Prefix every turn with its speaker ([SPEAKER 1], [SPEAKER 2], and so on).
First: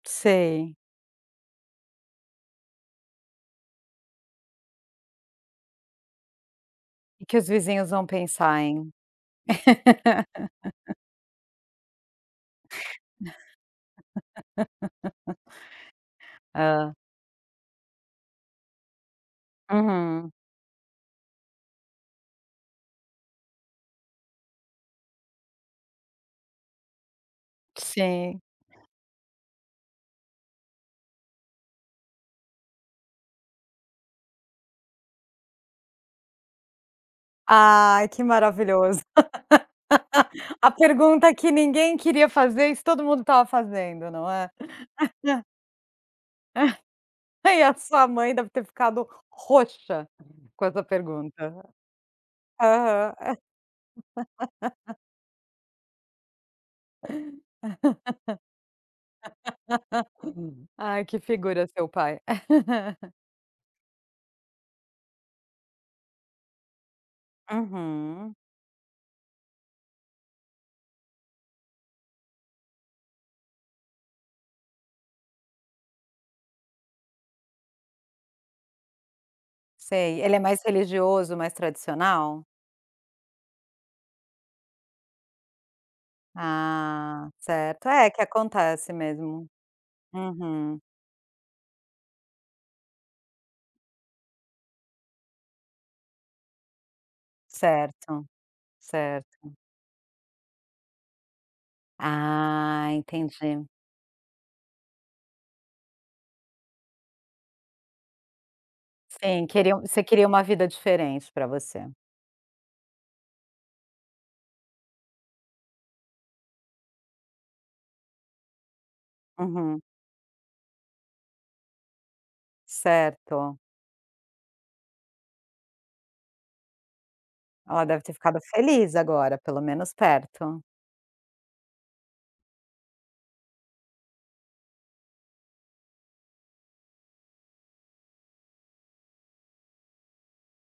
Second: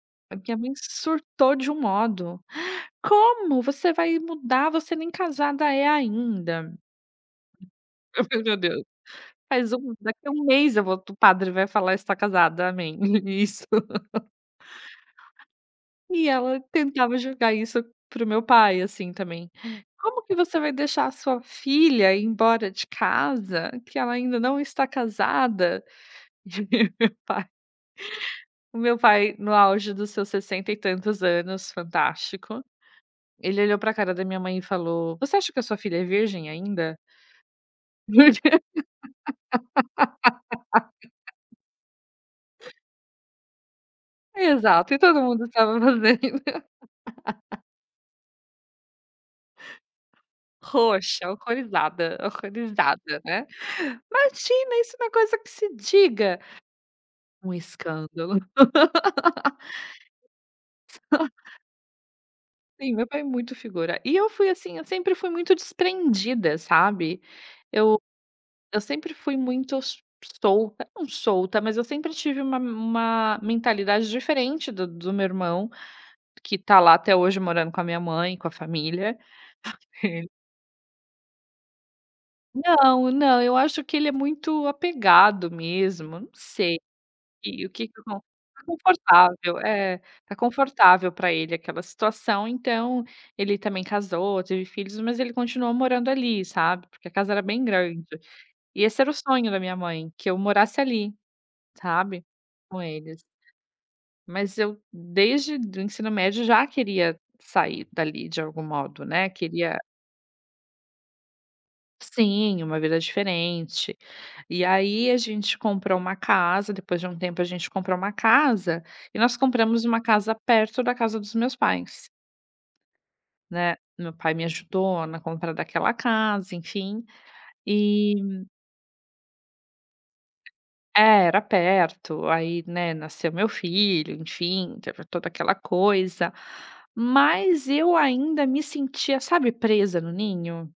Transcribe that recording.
[SPEAKER 1] Só que a minha
[SPEAKER 2] Sei.
[SPEAKER 1] surtou de um modo. "Como, você vai mudar, você nem casada é ainda".
[SPEAKER 2] "Que que os vizinhos vão
[SPEAKER 1] Eu fiz: "Meu
[SPEAKER 2] pensar,
[SPEAKER 1] Deus,
[SPEAKER 2] hein".
[SPEAKER 1] faz um daqui 1 mês eu vou t o padre vai falar: está casada, amém". Isso. E ela
[SPEAKER 2] Hã.
[SPEAKER 1] tentava jogar isso para o meu pai, assim, também. "Como
[SPEAKER 2] Uhum.
[SPEAKER 1] que você vai deixar a sua filha ir embora de casa, que ela ainda não está casada". Meu pai
[SPEAKER 2] Sim.
[SPEAKER 1] o meu pai, no auge dos seus 60 e tantos anos, fantástico, ele olhou para cara da minha mãe e falou: "Você acha que a sua filha é virgem ainda?".
[SPEAKER 2] Ai, que maravilhoso. A pergunta que ninguém queria fazer, isso todo mundo estava fazendo, não é.
[SPEAKER 1] Exato, e todo mundo estava fazendo.
[SPEAKER 2] E a sua mãe deve ter ficado roxa com essa
[SPEAKER 1] Roxa,
[SPEAKER 2] pergunta.
[SPEAKER 1] alcoolizada,
[SPEAKER 2] Aham.
[SPEAKER 1] alcoolizada né. "Imagina, isso não é uma coisa que se diga". Um escândalo.
[SPEAKER 2] Ai, que figura seu pai.
[SPEAKER 1] Sim, meu pai é muito figura. E eu fui, assim, eu sempre fui muito desprendida, sabe. Eu
[SPEAKER 2] Uhum.
[SPEAKER 1] eu sempre fui muito s solta, não solta, mas eu sempre tive uma uma mentalidade diferente do do meu irmão, que está lá até hoje morando com a minha mãe, com a família.
[SPEAKER 2] Sei,
[SPEAKER 1] Re
[SPEAKER 2] ele é mais religioso, mais tradicional?
[SPEAKER 1] Não, não, eu acho que ele é muito apegado mesmo, não sei.
[SPEAKER 2] Ah,
[SPEAKER 1] E o que
[SPEAKER 2] certo.
[SPEAKER 1] que
[SPEAKER 2] É,
[SPEAKER 1] acon
[SPEAKER 2] que acontece mesmo.
[SPEAKER 1] confortável, é, está
[SPEAKER 2] Uhum.
[SPEAKER 1] confortável para ele aquela situação, então ele também casou, teve filhos, mas ele continuou morando ali, sabe, porque a casa era bem grande.
[SPEAKER 2] Certo,
[SPEAKER 1] E esse era o sonho
[SPEAKER 2] certo.
[SPEAKER 1] da minha mãe, que eu morasse ali, sabe, com
[SPEAKER 2] Ah,
[SPEAKER 1] eles.
[SPEAKER 2] entendi.
[SPEAKER 1] Mas eu desde do ensino médio já queria sair dali de algum modo, né,
[SPEAKER 2] Sim, queria
[SPEAKER 1] queria
[SPEAKER 2] um você queria uma vida diferente para você.
[SPEAKER 1] Sim, uma vida diferente. E aí a gente comprou uma casa, depois de um tempo a gente comprou uma casa, e nós
[SPEAKER 2] Uhum.
[SPEAKER 1] compramos uma casa perto da casa dos meus pais.
[SPEAKER 2] Certo.
[SPEAKER 1] Né, meu pai me ajudou na compra daquela casa, enfim,
[SPEAKER 2] Ela deve ter
[SPEAKER 1] e
[SPEAKER 2] ficado feliz agora, pelo menos perto.
[SPEAKER 1] É, era perto, aí, né, nasceu meu filho, enfim, teve toda aquela coisa, mas eu ainda me sentia, sabe, presa no ninho.